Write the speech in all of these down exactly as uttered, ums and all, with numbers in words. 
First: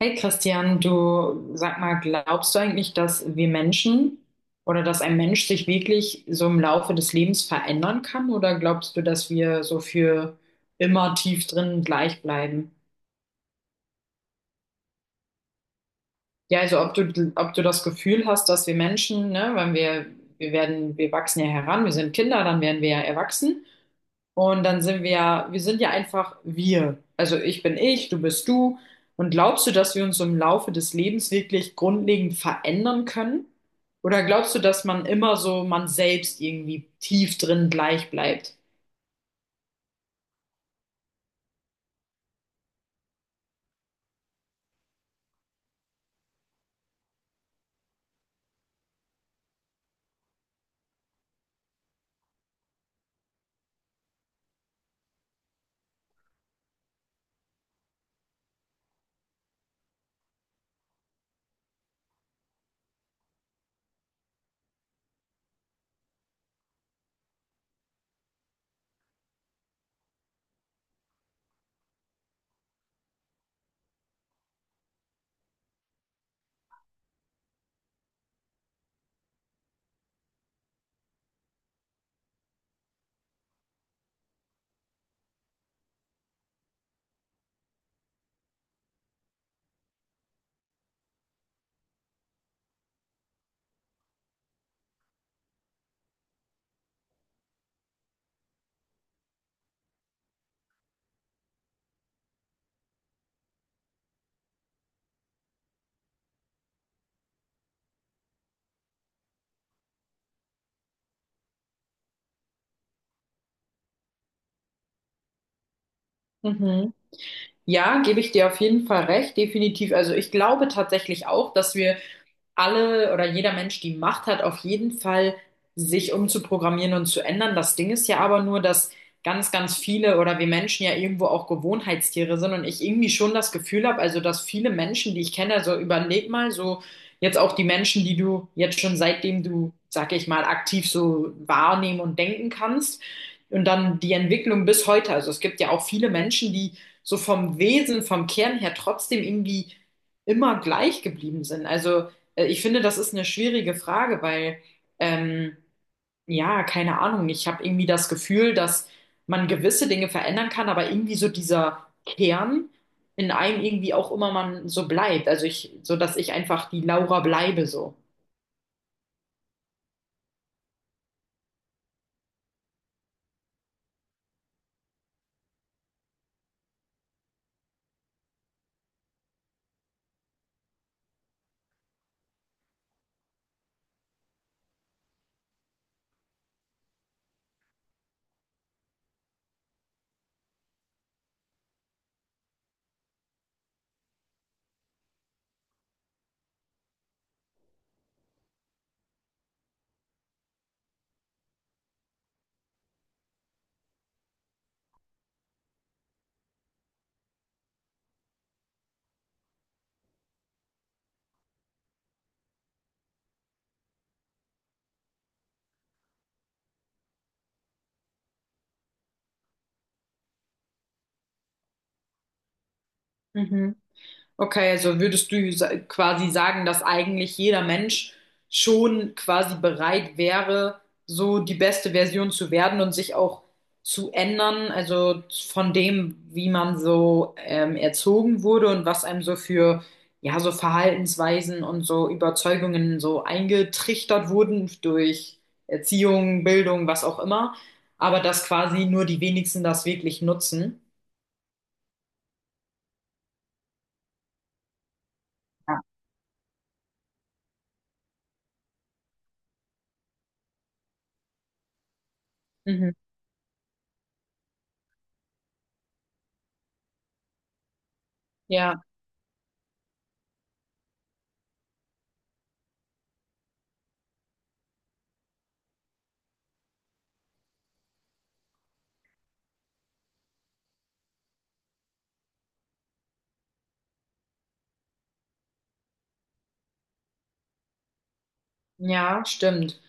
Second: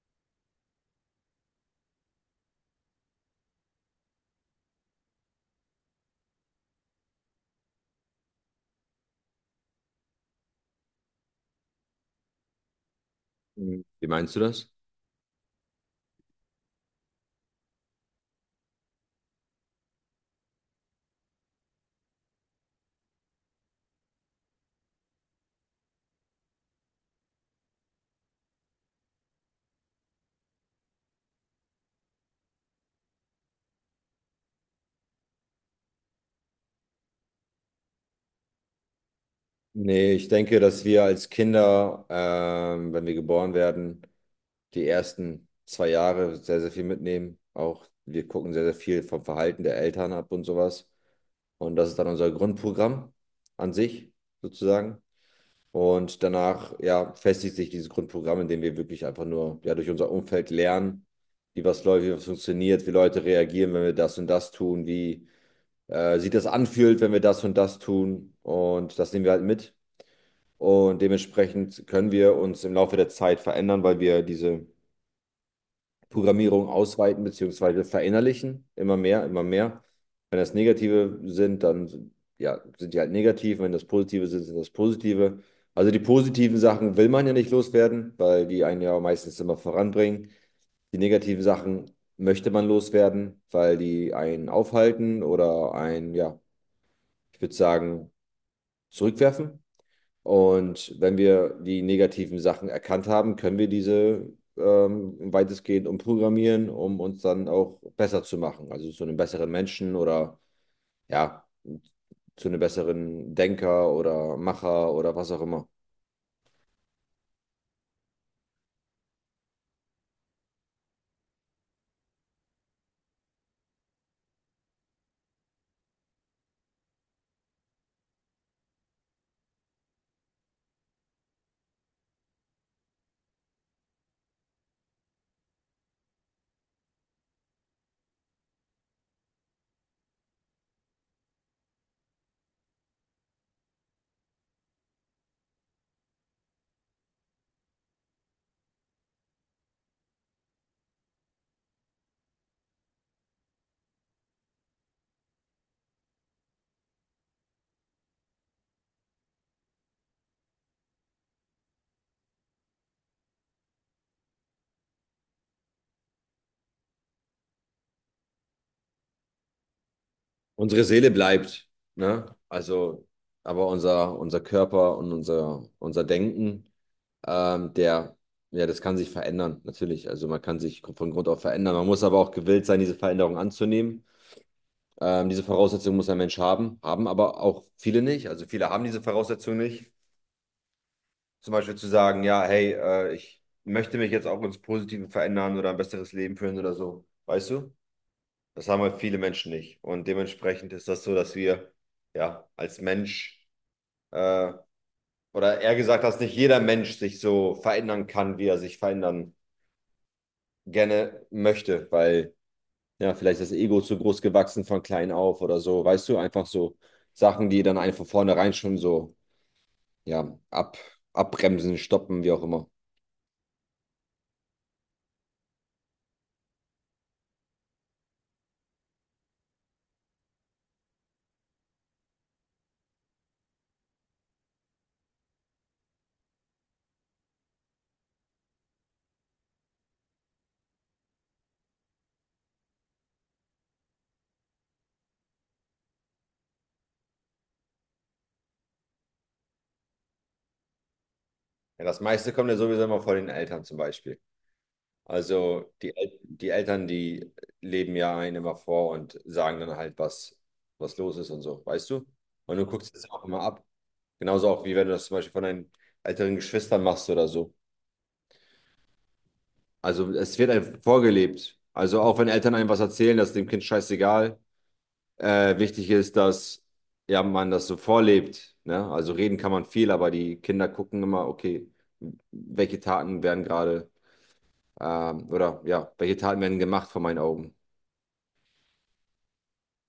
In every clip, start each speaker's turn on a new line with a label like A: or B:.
A: Hey Christian, du sag mal, glaubst du eigentlich, dass wir Menschen oder dass ein Mensch sich wirklich so im Laufe des Lebens verändern kann? Oder glaubst du, dass wir so für immer tief drin gleich bleiben?
B: Mhm. Wie meinst du das?
A: Ja, also ob du, ob du das Gefühl hast, dass wir Menschen, ne, wenn wir, wir werden, wir wachsen ja heran, wir sind Kinder, dann werden wir ja erwachsen. Und dann sind wir ja, wir sind ja einfach wir. Also ich bin ich, du bist du. Und glaubst du, dass wir uns im Laufe des Lebens wirklich grundlegend verändern können? Oder glaubst du, dass man immer so man selbst irgendwie tief drin gleich bleibt?
B: Nee, ich denke, dass wir als Kinder, ähm, wenn wir geboren werden, die ersten zwei Jahre sehr, sehr viel mitnehmen. Auch wir gucken sehr, sehr viel vom Verhalten der Eltern ab und sowas. Und das ist dann unser Grundprogramm an sich, sozusagen. Und danach, ja, festigt sich dieses Grundprogramm, indem wir wirklich einfach nur, ja, durch unser Umfeld lernen, wie was läuft, wie was funktioniert, wie Leute reagieren, wenn wir das und das tun, wie äh, sich das anfühlt, wenn wir das und das tun. Und das nehmen wir halt mit. Und dementsprechend können wir uns im Laufe der Zeit verändern, weil wir diese Programmierung ausweiten bzw. verinnerlichen. Immer mehr, immer mehr. Wenn das Negative sind, dann ja, sind die halt negativ. Wenn das Positive sind, sind das Positive. Also die positiven Sachen will man ja nicht loswerden, weil die einen ja meistens immer voranbringen. Die negativen Sachen möchte man loswerden, weil die einen aufhalten oder einen, ja, ich würde sagen, zurückwerfen. Und wenn wir die negativen Sachen erkannt haben, können wir diese ähm, weitestgehend umprogrammieren, um uns dann auch besser zu machen. Also zu einem besseren Menschen oder ja, zu einem besseren Denker oder Macher oder was auch immer.
A: Mhm. Ja, gebe ich dir auf jeden Fall recht, definitiv. Also ich glaube tatsächlich auch, dass wir alle oder jeder Mensch die Macht hat, auf jeden Fall sich umzuprogrammieren und zu ändern. Das Ding ist ja aber nur, dass ganz, ganz viele oder wir Menschen ja irgendwo auch Gewohnheitstiere sind und ich irgendwie schon das Gefühl habe, also dass viele Menschen, die ich kenne, also überleg mal so jetzt auch die Menschen, die du jetzt schon seitdem du, sag ich mal, aktiv so wahrnehmen und denken kannst und dann die Entwicklung bis heute. Also es gibt ja auch viele Menschen, die so vom Wesen, vom Kern her trotzdem irgendwie immer gleich geblieben sind. Also äh, Ich finde, das ist eine schwierige Frage, weil, ähm, ja, keine Ahnung, ich habe irgendwie das Gefühl, dass man gewisse Dinge verändern kann, aber irgendwie so dieser Kern in einem irgendwie auch immer man so bleibt. Also ich, so dass ich einfach die Laura bleibe so.
B: Unsere Seele bleibt, ne? Also, aber unser, unser Körper und unser, unser Denken, ähm, der, ja, das kann sich verändern, natürlich. Also man kann sich von Grund auf verändern. Man muss aber auch gewillt sein, diese Veränderung anzunehmen. Ähm, diese Voraussetzung muss ein Mensch haben, haben aber auch viele nicht. Also viele haben diese Voraussetzung nicht. Zum Beispiel zu sagen, ja, hey, äh, ich möchte mich jetzt auch ins Positive verändern oder ein besseres Leben führen oder so. Weißt du? Das haben halt viele Menschen nicht. Und dementsprechend ist das so, dass wir ja als Mensch äh, oder eher gesagt, dass nicht jeder Mensch sich so verändern kann, wie er sich verändern gerne möchte, weil ja, vielleicht das Ego zu groß gewachsen von klein auf oder so, weißt du, einfach so Sachen, die dann einfach vornherein schon so, ja, ab, abbremsen, stoppen, wie auch immer.
A: Mhm. Okay, also würdest du sa- quasi sagen, dass eigentlich jeder Mensch schon quasi bereit wäre, so die beste Version zu werden und sich auch zu ändern, also von dem, wie man so ähm, erzogen wurde und was einem so für, ja, so Verhaltensweisen und so Überzeugungen so eingetrichtert wurden durch Erziehung, Bildung, was auch immer, aber dass quasi nur die wenigsten das wirklich nutzen.
B: Ja, das meiste kommt ja sowieso immer von den Eltern zum Beispiel. Also
A: Ja.
B: die, El die Eltern, die leben ja einen immer vor und sagen dann halt, was, was los ist und so, weißt du? Und du
A: Mhm.
B: guckst es auch immer ab. Genauso auch, wie wenn du das zum Beispiel von deinen älteren Geschwistern machst oder so.
A: Ja,
B: Also es wird einem vorgelebt. Also auch wenn Eltern einem was erzählen, das ist dem Kind scheißegal. Äh, wichtig ist, dass ja, man das so vorlebt. Ne? Also reden kann man viel, aber die Kinder gucken immer, okay, welche Taten werden gerade ähm, oder ja, welche Taten werden gemacht vor meinen Augen.
A: ja, stimmt.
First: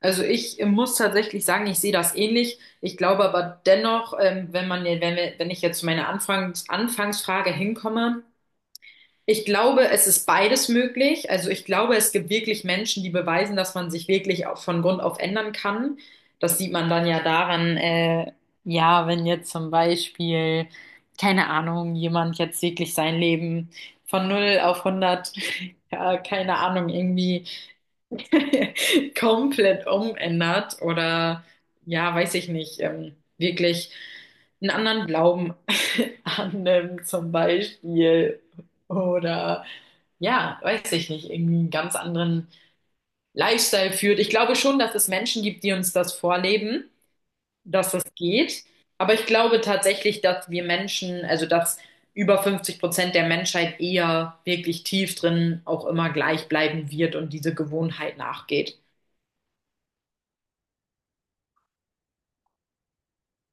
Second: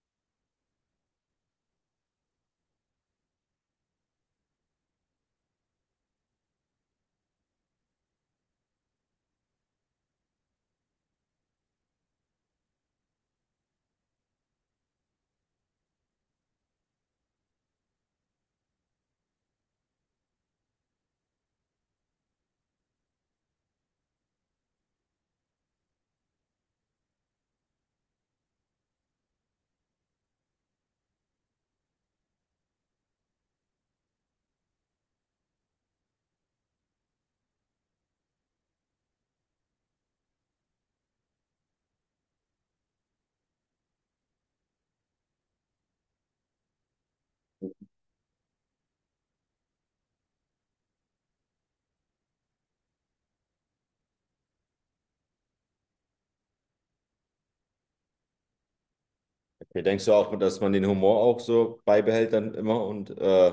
A: Also ich äh, muss tatsächlich sagen, ich sehe das ähnlich. Ich glaube aber dennoch, ähm, wenn man, wenn wir, wenn ich jetzt zu meiner Anfangs Anfangsfrage hinkomme, ich glaube, es ist beides möglich. Also ich glaube, es gibt wirklich Menschen, die beweisen, dass man sich wirklich auch von Grund auf ändern kann. Das sieht man dann ja daran, äh, ja, wenn jetzt zum Beispiel, keine Ahnung, jemand jetzt wirklich sein Leben von null auf hundert, ja, keine Ahnung, irgendwie komplett umändert oder ja, weiß ich nicht, ähm, wirklich einen anderen Glauben annimmt zum Beispiel oder ja, weiß ich nicht, irgendwie einen ganz anderen Lifestyle führt. Ich glaube schon, dass es Menschen gibt, die uns das vorleben, dass das geht. Aber ich glaube tatsächlich, dass wir Menschen, also dass über fünfzig Prozent der Menschheit eher wirklich tief drin auch immer gleich bleiben wird und diese Gewohnheit nachgeht.
B: Okay, denkst du auch, dass man den Humor auch so beibehält dann immer und äh,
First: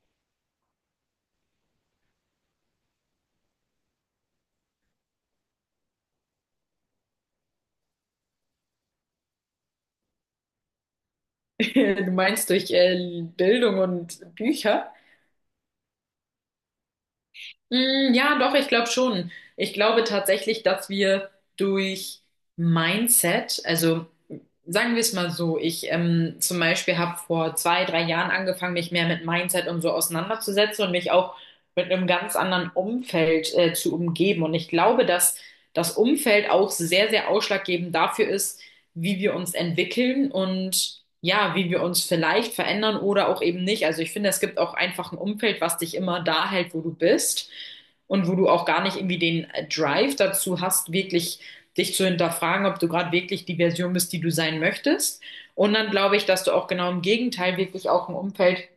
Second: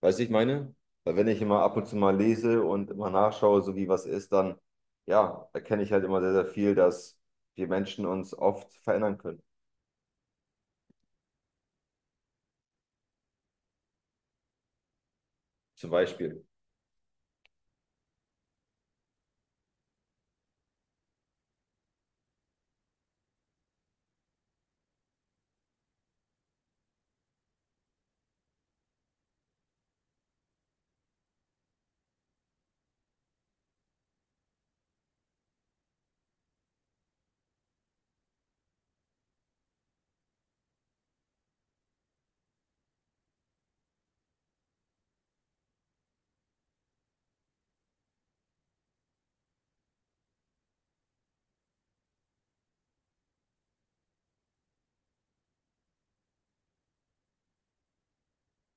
B: weißt du, ich meine? Weil wenn ich immer ab und zu mal lese und immer nachschaue, so wie was ist, dann ja, erkenne ich halt immer sehr, sehr viel, dass wir Menschen uns oft verändern können.
A: Du meinst durch äh, Bildung und Bücher?
B: Zum Beispiel.
A: Mm, ja, doch, ich glaube schon. Ich glaube tatsächlich, dass wir durch Mindset, also sagen wir es mal so, ich ähm, zum Beispiel habe vor zwei, drei Jahren angefangen, mich mehr mit Mindset und so auseinanderzusetzen und mich auch mit einem ganz anderen Umfeld äh, zu umgeben. Und ich glaube, dass das Umfeld auch sehr, sehr ausschlaggebend dafür ist, wie wir uns entwickeln und ja, wie wir uns vielleicht verändern oder auch eben nicht. Also ich finde, es gibt auch einfach ein Umfeld, was dich immer da hält, wo du bist und wo du auch gar nicht irgendwie den äh, Drive dazu hast, wirklich dich zu hinterfragen, ob du gerade wirklich die Version bist, die du sein möchtest. Und dann glaube ich, dass du auch genau im Gegenteil wirklich auch ein Umfeld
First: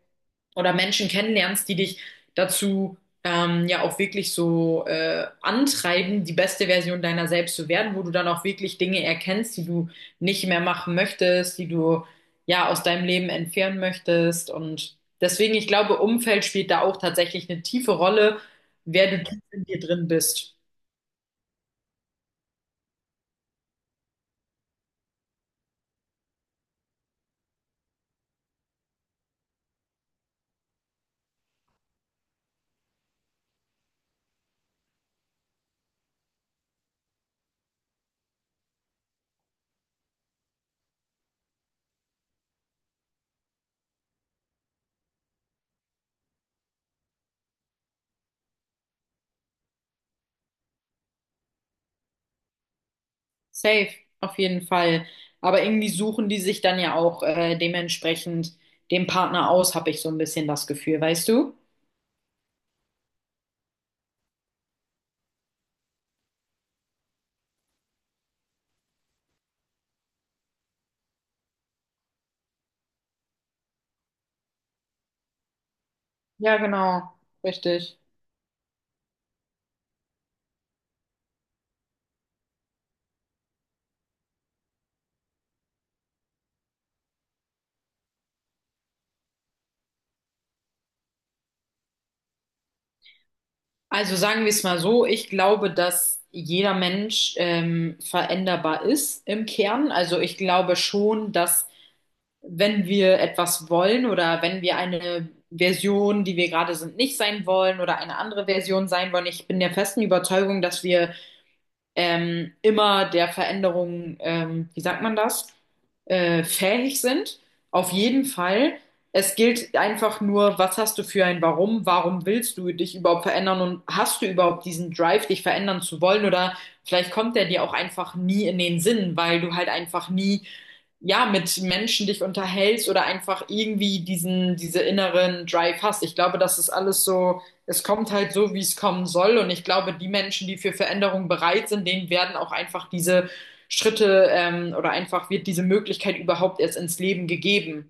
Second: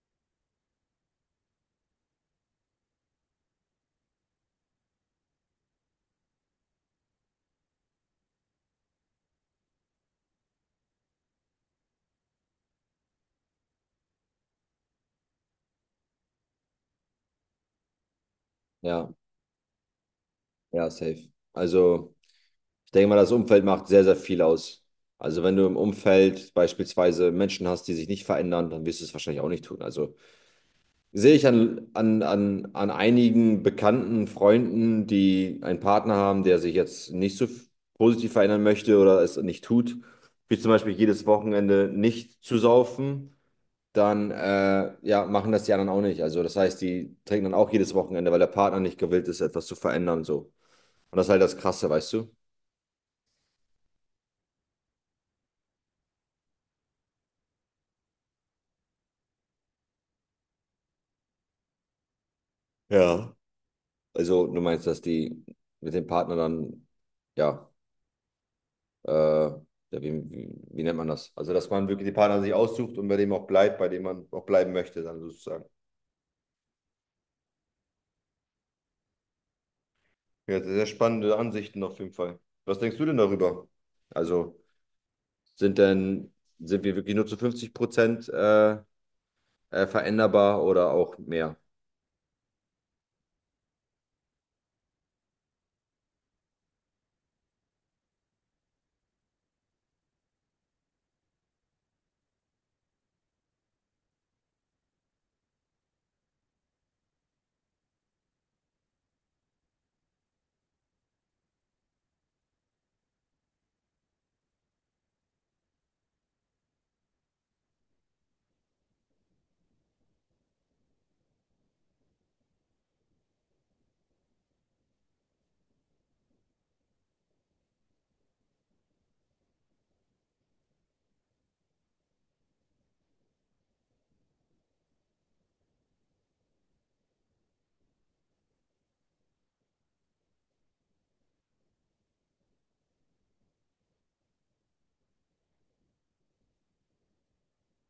A: oder Menschen kennenlernst, die dich dazu ähm, ja auch wirklich so äh, antreiben, die beste Version deiner selbst zu werden, wo du dann auch wirklich Dinge erkennst, die du nicht mehr machen möchtest, die du ja aus deinem Leben entfernen möchtest. Und deswegen, ich glaube, Umfeld spielt da auch tatsächlich eine tiefe Rolle,
B: Ja,
A: wer du tief in dir drin bist.
B: ja, safe. Also. Ich denke mal, das Umfeld macht sehr, sehr viel aus. Also wenn du im Umfeld beispielsweise Menschen hast, die sich nicht verändern, dann wirst du es wahrscheinlich auch nicht tun. Also sehe ich an, an, an, an einigen bekannten Freunden, die einen Partner haben, der sich jetzt nicht so f- positiv verändern möchte oder es nicht tut, wie zum Beispiel jedes Wochenende nicht zu saufen, dann äh, ja, machen das die anderen auch nicht. Also das heißt, die trinken dann auch jedes Wochenende, weil der Partner nicht gewillt ist, etwas zu verändern so. Und das ist halt das Krasse, weißt du?
A: Safe, auf jeden Fall. Aber irgendwie suchen die sich dann ja auch äh, dementsprechend den Partner aus, habe ich so ein bisschen das Gefühl, weißt du?
B: Ja. Also du meinst, dass die mit dem Partner dann, ja, äh, ja, wie, wie, wie nennt man das? Also dass man wirklich den Partner sich aussucht und bei dem auch bleibt, bei dem man auch bleiben möchte, dann sozusagen.
A: Ja, genau, richtig.
B: Ja, sehr spannende Ansichten auf jeden Fall. Was denkst du denn darüber? Also sind denn, sind wir wirklich nur zu fünfzig Prozent äh, äh, veränderbar oder auch mehr?
A: Also sagen wir es mal so, ich glaube, dass jeder Mensch ähm, veränderbar ist im Kern. Also ich glaube schon, dass wenn wir etwas wollen oder wenn wir eine Version, die wir gerade sind, nicht sein wollen oder eine andere Version sein wollen, ich bin der festen Überzeugung, dass wir ähm, immer der Veränderung, ähm, wie sagt man das, äh, fähig sind. Auf jeden Fall. Es gilt einfach nur, was hast du für ein Warum? Warum willst du dich überhaupt verändern und hast du überhaupt diesen Drive, dich verändern zu wollen? Oder vielleicht kommt der dir auch einfach nie in den Sinn, weil du halt einfach nie ja, mit Menschen dich unterhältst oder einfach irgendwie diesen, diese inneren Drive hast. Ich glaube, das ist alles so, es kommt halt so, wie es kommen soll. Und ich glaube, die Menschen, die für Veränderung bereit sind, denen werden auch einfach diese Schritte, ähm, oder einfach wird diese Möglichkeit überhaupt erst ins Leben gegeben.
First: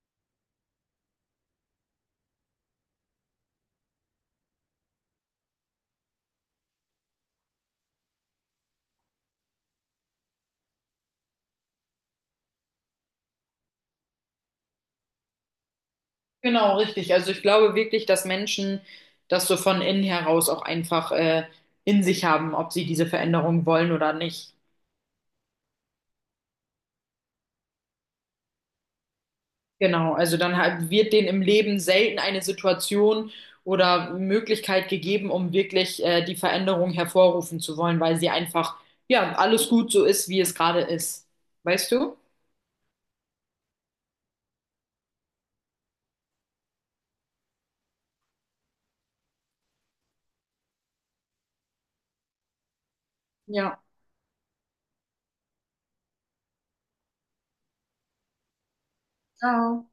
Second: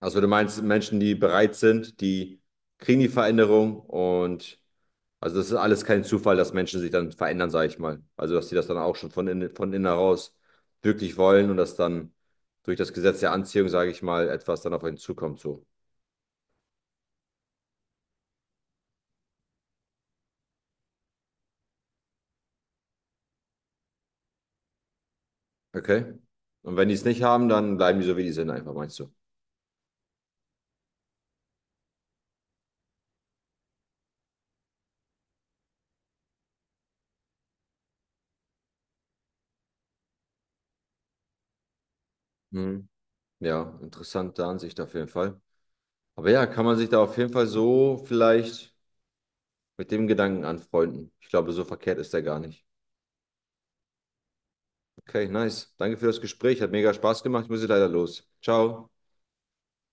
B: Also du meinst Menschen, die bereit sind, die kriegen die Veränderung und also das ist alles kein Zufall, dass Menschen sich dann verändern, sage ich mal. Also dass sie das dann auch schon von innen, von innen heraus wirklich wollen und dass dann durch das Gesetz der Anziehung, sage ich mal, etwas dann auf einen zukommt so.
A: Genau, richtig. Also ich glaube wirklich, dass Menschen das so von innen heraus auch einfach, äh, in sich haben, ob sie diese Veränderung wollen oder nicht.
B: Okay. Und wenn die es nicht haben, dann bleiben die so, wie die sind, einfach, meinst du?
A: Genau, also dann ha- wird denen im Leben selten eine Situation oder Möglichkeit gegeben, um wirklich äh, die Veränderung hervorrufen zu wollen, weil sie einfach, ja, alles gut so ist, wie es gerade ist. Weißt du?
B: Mhm. Ja, interessante Ansicht auf jeden Fall. Aber ja, kann man sich da auf jeden Fall so vielleicht mit dem Gedanken anfreunden. Ich glaube, so verkehrt ist der gar nicht.
A: Ja.
B: Okay, nice. Danke für das Gespräch. Hat mega Spaß gemacht. Ich muss jetzt leider los. Ciao.
A: Ciao.